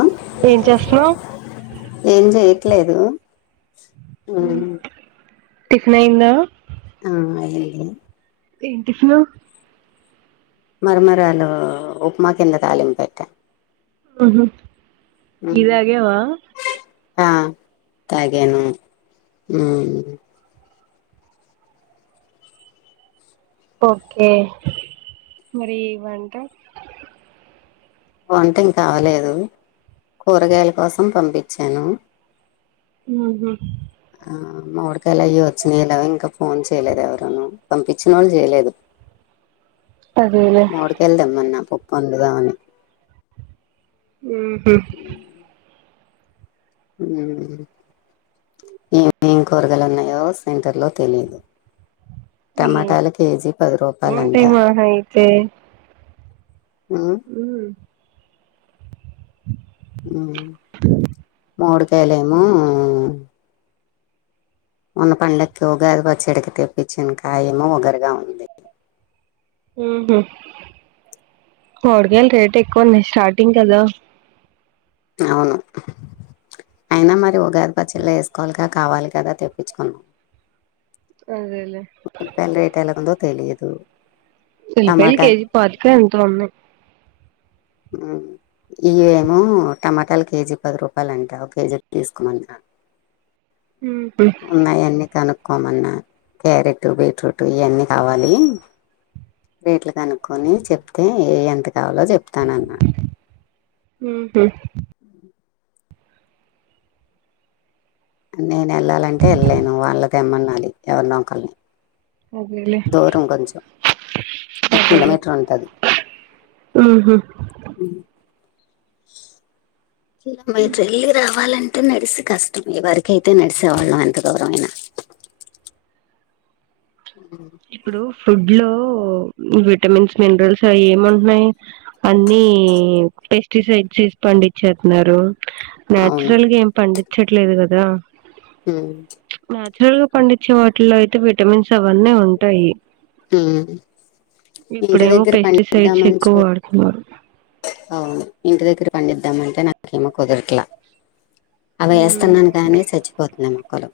ఆ ఏం చేస్తున్నావ్ ఏం చెయట్లేదు హ్మ్ టిఫినయిందా ఆ అయింది ఏం టిఫిను మరమరాలు ఉప్మా కింద తాలింపెట్టా ఉహూ టి తాగవా ఆ తాగాను హ్మ్ ఓకే మరి వంట వంట ఇంకా అవ్వలేదు కూరగాయల కోసం పంపించాను హ్మ్ హు ఆ మామిడికాయలు అవ్వి వచ్చినయి లేవ ఇంకా ఫోన్ చేయలేదు, ఎవరును పంపించిన వాళ్ళు చేయలేదు. అదేలే మామిడికాయలు తెమ్మన్న పప్ పండ్లు దామని ఊహూ ఏం ఏం కురగాయలున్నయో సెంటర్లో తెలీదు ఏం ఏముంటాయి మహా అయితే ఉమ్ హ్మ్ హ్మ్ మావిడికాయలు ఏమో మొన్న పండక్కి ఉగాది పచ్చడికి తెప్పించిన కాయేమో ఒగరుగా ఉంది ఊహు కూరగాయలు రేట్ ఎక్కువ ఉన్నయ్ స్టార్టింగ్ కదా అవును అయినా మరి ఉగాది పచ్చళ్ళో వేసుకోవాలిగా కావాలి కదా తెప్పించుకున్నాం అదే కూరగాయలు రేటు ఎలా ఉందో తెలీదు ఎల్లిపాయలు కేజీ పాతికో ఎంతో ఉన్నాయి ఇయేమో టమాటాలు కేజీ పది రూపాయలు అంట ఒక కేజీ తీసుకోమన్న ఉహు ఉన్నాయన్నీ కను కొమన్నా క్యారెట్టు బీట్రూట్ ఇయన్నీ కావాలి రేట్లు కనుక్కొని చెప్తే ఏ ఎంత కావాలో చెప్తానన్నా ఊహూ నేను ఎళ్ళాలంటే ఎల్లేను వాళ్ళ తెమ్మన్నాలి ఎవరినో ఒకల్ని అదేలే చ్ ఒక అదేలే కిలోమీటర్ ఉంటుంది ఉహూ చ్చు చిన్నమ్మాయి చెల్లి రావాలని అతే నడిచి కష్టం ఎవరకైతే నడిసే వాళ్ళం ఎంత దూరమైనా ఇప్పుడు ఫుడ్ లో విటమిన్స్ మినరల్స్ అయి ఏముంటున్నాయి అన్నీ పెస్టిసైడ్స్స్సీ పండించేతన్నారు అవును న్యాచురల్ గ ఏమ్ పండి వచ్చట్లేదు కదా హ్మ్ నాచురల్ గా పండించే వాటిల్లో అయితే విటమిన్స్ అవన్నీ ఉం టయి హ్మ్ ఇంటి ఇప్పుడేమో దగ్గర పని పెస్టిసైడ్స్ చేద్దామని ఎక్కువ చూస్తే వాడుతున్నారు అవును ఇంటి దగ్గర పండిద్దామంటే నాకేమో కుదరట్లా అవి వేస్తన్నాను కాని చచ్చిపోతున్నాయి మొక్కలు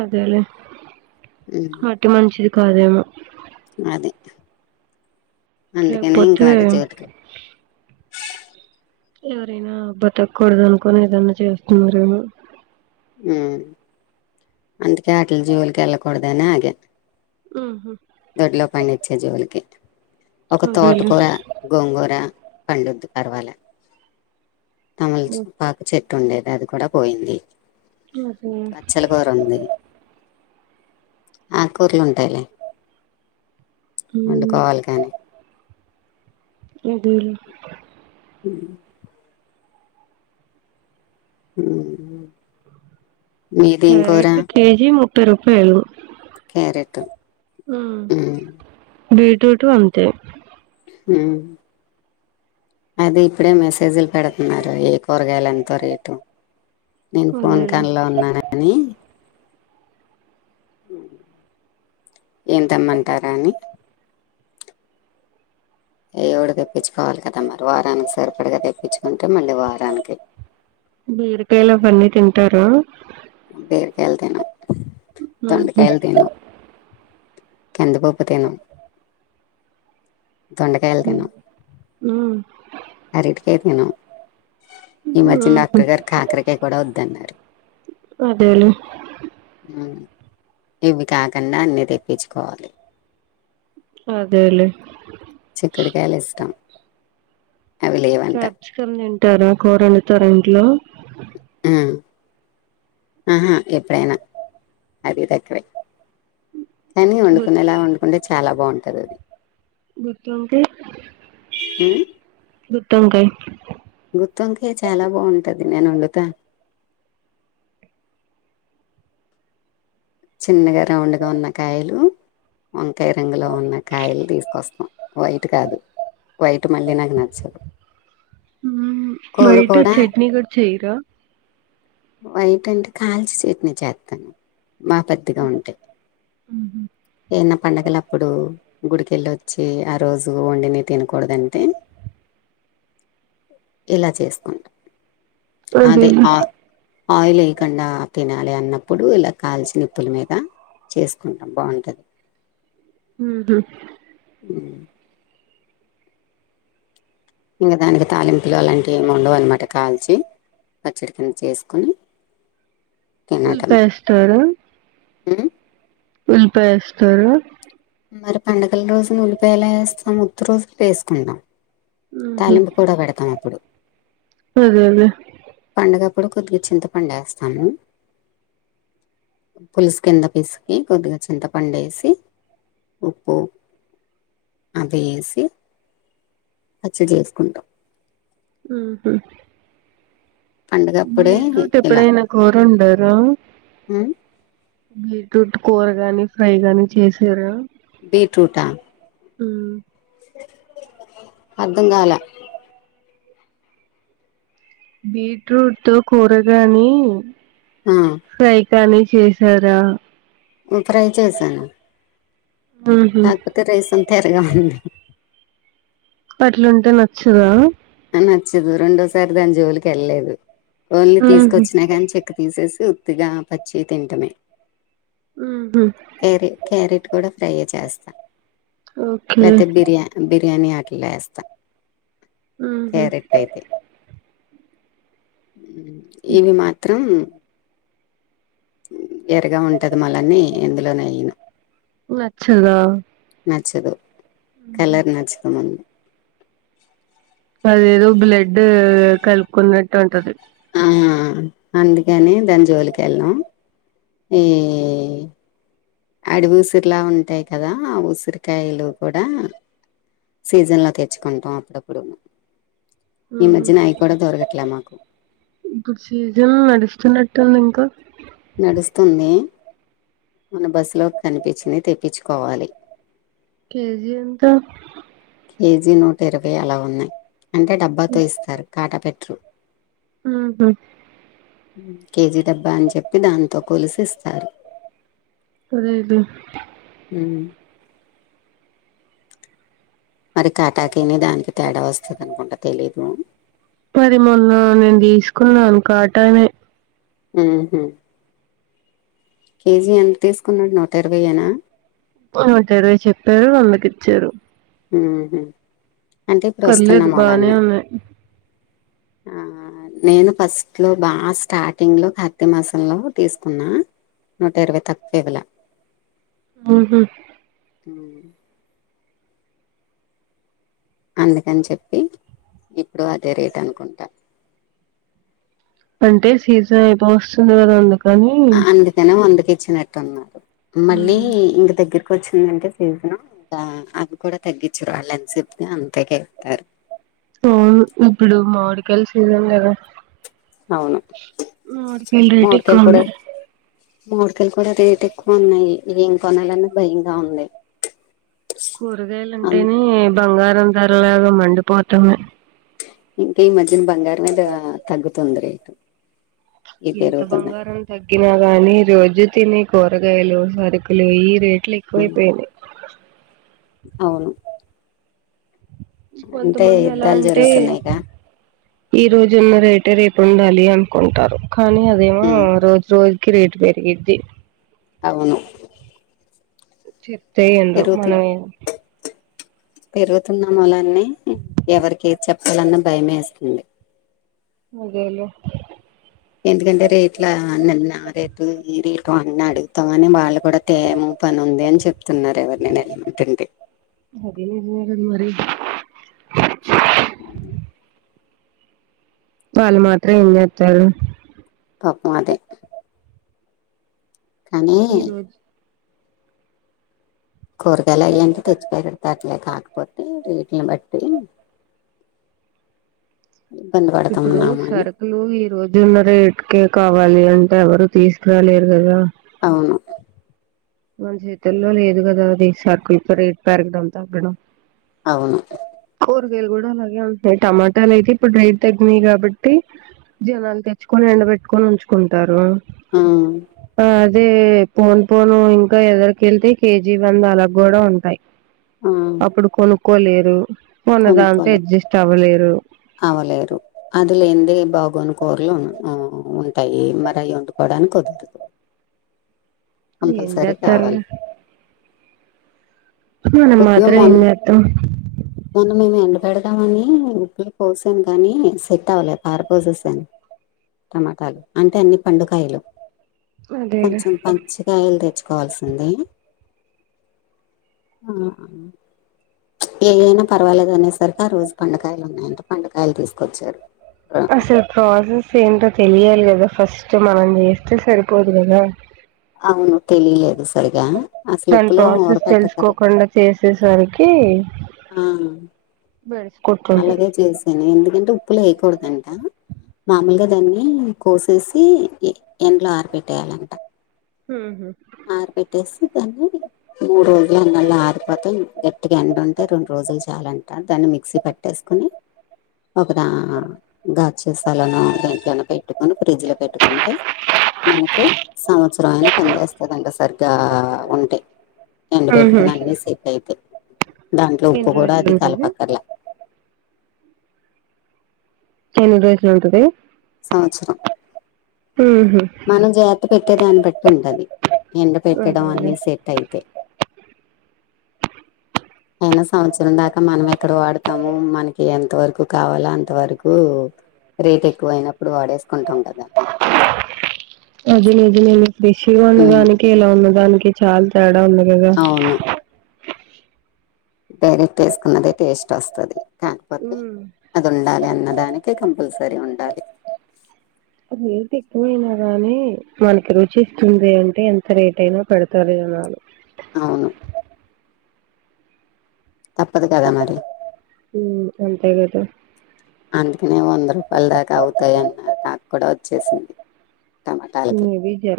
అదే లేే ఉమ్ మట్టి మంచిది కాదేమో అది అందుకనే ఇంకా లేకపోతే వాటి చోటుకి ఎవరైనా బతక్కూడదు అనుకోని ఏదన్నా చేస్తున్నారేమో ఉమ్మ్ అందుకే ఆటల్ జోల్ కి వెళ్ళకూడదనే ఆగే ఉ చె జోల్కి ఒక అదేలే తోటకూర, గోంగూర పండుద్ధి పర్వాల తమల్చ్ పాకు చెట్ టుండేది అది కూడా పోయింది. అదే పచ్చలకూర ఉంది. ఆకుకూరలు ఉంటాయిలే వండు కోవాలి కానీ ఏదిలు ఉం ఊమ్మ్ క్యారెట్ కేజీ ముప్ పై రూపాయలు క్యారెటు ఉం బీట్రూటు అంతే ఉమ్మ్ అది ఇప్పుడే మెసేజీలు పెడుతున్నారు ఏ కూరగాయలు ఎంతో రేటు నేను ఫోన్ అదేలే కాల్లో ఉన్నాను అని ఏంతేమ్మంటారా అని ఏదోఓకటి తెప్పించుకోవాలి కదా మరి వారానికి సరిపడిగా తెప్పించుకుంటే మళ్ళీ వారానికి తరా బీరకాయలు తినం ఉహు దొండకాయలు తినం కందిపప్పు తినం దొండకాయలు ఉ ఉమ్మ్ అరంటికాయ్ తినం ఈ మధ్య ఉహు డాక్టర్ గారు కాకరకాయ కూడా వద్దన్నారు అదేలే ఉం ఇవి కాకుండా అన్ని తెప్పించుకోవాలి. అదేలే చిక్కుడుకాయలు ఇష్టం అవి లేవంట క్యాప్సికం తింటారా కూరలు టోరెంట్లో ఊహుం ఎప్పుడైన అది తక్కువే కాని గుత్ వండుకునేలా వండుకుంటే చాలా బాగుంటది అది గుత్తువంకాయ్ గుత్ తంవంకాయ్ గుత్తివంకయి చాలా బాగుంటది నేను వండుతాను చిన్నగా రౌండ్గా ఉన్న కాయలు వంకాయ రంగులో ఉన్న కాయలు తీసుకొస్తాం వైట్ కాదు వైట్ మళ్ళీ నాకు నచ్చవు ఉమ్ కూర బయట కూడా చట్నీ కూడా చేయరా వైట్ అంటే కాల్చి చట్నీ చేత్తా మా పెద్దగా ఉంటాయి ఏన్న పండుగల అప్పుడు గుడికెళ్ళి వచ్చి ఆ రోజు వండిని తినకూడదంటే ఇలా చేసుకుంటాం అదే అదేలే ఆ ఆయిల్ ఎయకుండా తినాలి అన్నప్పుడు ఇలా కాల్చి నిప్పుల మీద చేసుకుంటాం బాగుంటది ఉహూ ఉ ఇంకా దానికి తాలింపులు అలాంటివి ఏం ఉన్నావు అన్నమాట కాల్చి పచ్చడికిని చేసుకొని ఉల్లిపాయ ఎస్తారా ఉ ఉల్పాయ ఎస్తారా మరి పండగల రోజున ఉల్లిపాయ ఎలా వేస్తాం ఉత్త్ రోజులు వేసుకుంటాం తాలింపు కూడా పెడతాం అప్పుడు అదే అదే పండగప్పుడు కొద్దిగా చింతపండు వేస్తాము పులుసు కింద పిసికి కొద్దిగా చింతపండు వేసి ఉప్పు అవి ఎసి పచ్చడి చేసుకుంటాం ఆహా పండుగప్పుడే బీట్రూట్ ఇలా ఎప్పుడైనా కూర ఉండారా ఉమ్. బీట్రూట్ కూరగాని ఫ్రై గాని చేసార బీట్రూట్ ఆ ఆ అర్ధంగాల బీట్రూట్ తో కూరగాని ఆ గనీ చేశారా ఫ్రై చేసాను ఉహు కాకపోతే రైస్ అంత తెర్ గా హ ఉంది పట్లుంటే నచ్చదా నచ్చదు రెండోసారి దాని జోలికి వెళ్ళలేదు ఓన్లీ ఉహు తీసుకొచ్చినా కానీ చెక్ తీసేసి ఉ తిగా పచ్చి తింటమే ఉహు క్యారెట్ క్యారెట్ కూడా ఫ ట్రయ చేస్తాను ఓకే లేతే బిర్యా బిర్యా బిర్యానీ హాకలేస్త ఉహు క్యారెక్ట్ యితే ఇవి మాత్రం ఎరగా ఉంటది మళ్ళన్నీ ఇందులోనే అయను అచ్చద నచ్చదు కలర్ నచ్చుతామంది అదేదో బ్లడ్ కలుకున్నట్ ఉంటుది ఆ అందుకని దాని జోలికి వెళ్ళనాం ఈ అడవి ఉసిరిలా ఉంటాయి కదా ఆ ఉసిరికాయలు కూడా సీజన్లో తెచ్చుకుంటాం అప్పుడప్పుడు ఈ మధ్యన అవి కూడా దొరకట్లే మాకు ఇప్పుడు సీజన్ నస్తున్న తెలంగా నడుస్తుంది మన బస్సులోకి కనిపించింది తెప్పించుకోవాలి కేజీ ఎంత కేజీ నూట ఇరవై అలా ఉన్నాయి అంటే డబ్బాతో ఇస్తారు కాటా పెట్ర ఆహా కేజీ డబ్బా అని చెప్పి దాంతో కొలిసి ఇస్తారు అదేద హ మరి కాటాకని దానికి తేడా వస్తుంది అనుకుంటా తెలీదు కాటామ కేజీ ఎంత తీసుకున్నాడు నూట ఇరవై ఏనా ఒకటరవై చెప్పారు అందకి ఇచ్చారు ఉ కలేదు బానే ఉ నేను ఫస్ట్లో బాగా స్టార్టింగ్లో కార్తీ మాసంలో తీసుకున్నా నూట ఇరవై తక్కువ ఇవల ఆహా హ అందుకని చెప్పి ఇప్పుడు అదే రేట్ అనుకుంటా అంటే సీజన్ ఏ బా వస్తుంది కదా అందుకు అందుతనా వందకి నచ్చినట్టున్నారు మళ్ళీ ఉమ్, ఇం దగ్గర వచ్చిందంటే సీజన్ అది కూడా తగ్గించు రా వాళ్ళని చెప్తే అంతాక వెతారు ఆ ఇప్పుడు మామిడికాయల సీజన్ కదా అవును అ రేట్ ఎక్కువ ఉన్నాయి మావిడికయలు కూడా రేట్ ఎక్కువ ఉన్నాయి ఏం కొనాలన్నా భయంగా ఉంది కూరగాయలు అన్ అంటేనే బంగారం ధరలాగామండి డిపోతనయి ఇంకా ఈ మధ్యన బంగారం మీద తగ్గుతుంది రేటు ఇవి ఏంత పెరుగుతున్నాయి బంగారం తగ్గి ఇ కాని రోజు తిని కూరగాయలు సరుకులు ఈ రే ట్లు ఎక్ అయిపోయినాయి అవును అంటే కొంతమంది ఎలా యుద్ధాలు అంటే జరుగుతున్నాయికా ఈ రోజున్న రేటే రేపు ఉండాలి అనుకుంటారు కానీ అదేమో ఉమ్, రోజు రోజు క్రీట్ పెరిగిద్ది అవును చె తే వినరు పెరుగుతు మన పెరుగుతున్న మొలాన్నన్ని ఎవరికి చెప్పాలన్న భయమే వేస్తుంది అదేలే ఎందుకంటే రేట్లన్న రేట్ ఈ రేట్లు అన్న అడుగుతగానే వాళ్ళు కూడా తేము పని ఉంది అని చెప్తున్నారు ఎవరు నేను అడుగుతుంటే అద మరి అ అల్లు మాత్రం ఏం చేస్తారు పాపం అదే కానీ ఈ రోజు కూరగాయలు అయి తెచ్చిపోయ పెత అట్లే కాకపోతే రేట్లను బట్టి ఇబ్బంది ఇప్పుడు పడుతున్నాము అని సరుకులు ఈ రోజు ఉన్న రేట్కే కావాలి అంటే ఎవరు తీసుకురాలేరు కదా అవును మన చేతుల్లో లేదు కదా అది సర్కుల్ ప రేట్ పెరగడం తగ్గడం అవును కూరగాయలు కూడా అలాగే ఉంటున్నాయి టమాటాలు అయితే ఇప్పుడు రైట్ తగ్గినయి కాబట్టి జనాలు తెచ్చుకొని ఎండబెట్టుకొని ఉంచుకుంటారు ఆ ఆ అదే పోను పోనుం గా ఎదురికెళ్తే కేజీ వంద అలాగ కూడా ఉంటాయి ఆ అప్పుడు కొను కోలేరు ఉన్న దాంతో అడ్జస్ట్ అవ్వలేరు అవ్వలేరు అది లేనిదే బాగోని కూరలు ఉంటాయి మరి అవి వండుకోవడానికి కుదరదు కంపల్సరీ ఎంజెచ్చర్లె కావాలి మనం కొద్దిగా మాత్రం మొన్న ఎంచెత్తం. మొన్న మేము ఎండ పెడదామని ఉప్పులొ పోసాం కానీ సెట్టవ్వలే పారపోసేసాన్, టమాటాలు అంటే అన్ని పండుకాయలు. అదేలే కొంచెం పంచికాయల్ తెచ్చ్ కాల్సింది. ఆ, చ్ ఏయైనా పర్వాలేదు అనేసరిక ఆ రోజు పండుకాయలు ఉన్నాయంట పండుకాయలు తీసుకొచ్చారు. ఆ! అసలు ప్రోసస్ ఏంటొ తెలియాలి గద ఫస్ట్ మనం చేస్తే సరిపోదు గదా. అవును తెలిలేదు సరిగా. అసలు దాని ఉప్పులో ఊర ప్రాసెస్ పెట్టకర్లే తెలుసుకోకుండా చేసేసరికి బెడిసి కొట్టుంటది అలాగే చేసాను ఎందుకంటే ఉప్పులొ ఎయ్యకూడదన్. ఆ మామూలుగా దాన్ని కోసేసి, ఇ ఎండ్లో ఆర పెట్టేయాలంట. హుహు దాన్ని మూడురోజుల అంగళ్ళ ఆరిపోతయ్, గట్టిగా ఎండుంటే రెండ్రోజులు చాలంట దాన్ని మిక్సీ పె ట్టేస్కుని, ఒక దా గాజ్ సీసలొనొ దెంట్లోనొ పెట్టుకుని ఫ్రిడ్జ్ లో పెట్టుకుంటే, మనకి సంవచ్రం అయినా పని చేస్తందంట సరిగా అవుంటయ్. ఎండ ఉహు పెట్టుకున అన్నీ సేట్టైతే. దాంట్లో ఉప్పు ఎన్ని కూడా రోజులు అది ఉంటది కలపక్కర్ల ఎన్ని రోజులు ఉంటది. సంవచ్రం. ఉహు మనం జాతపెట్టే దాన్ని బట్టి ఉంటది. ఎండ పెట్టడం అదేలే అన్నీ సెట్టైయితే అయినా సంవచ్రం దాకా మనంమెక్కడ వాడతాము మనకి ఎంత వరకు కావాలా అంతవరకు రేట్ ఎక్కువైనప్పుడు వాడేసుకుంటం కదా. బిష్ గా ఉన్న ఉమ్, దానికి ఎలా ఉన్నదానికి ఇ చాల్ తెడా ఉన్న గగ డైరెట్టేసుకున్నదైదె టేస్ట్ వస్తది. కాకపోతే అదుండాలి అ దానికే కంపల్సరీ ఉండాలి. రేట్ ఎక్కువైయినా గాని మనకి రుచి ఇస్తుంది, అంటే ఎంత రేట్ అయినా పెడతారు జనాలు. అవును తప్పదు కదా మరి ఉ అంతే కదా. అందుకనే వంద రూపాయల దాకా అవుతయ్ అన్నార్ తాక్ కూడా వచ్చేసింది. టమాటాలకి నీవి జర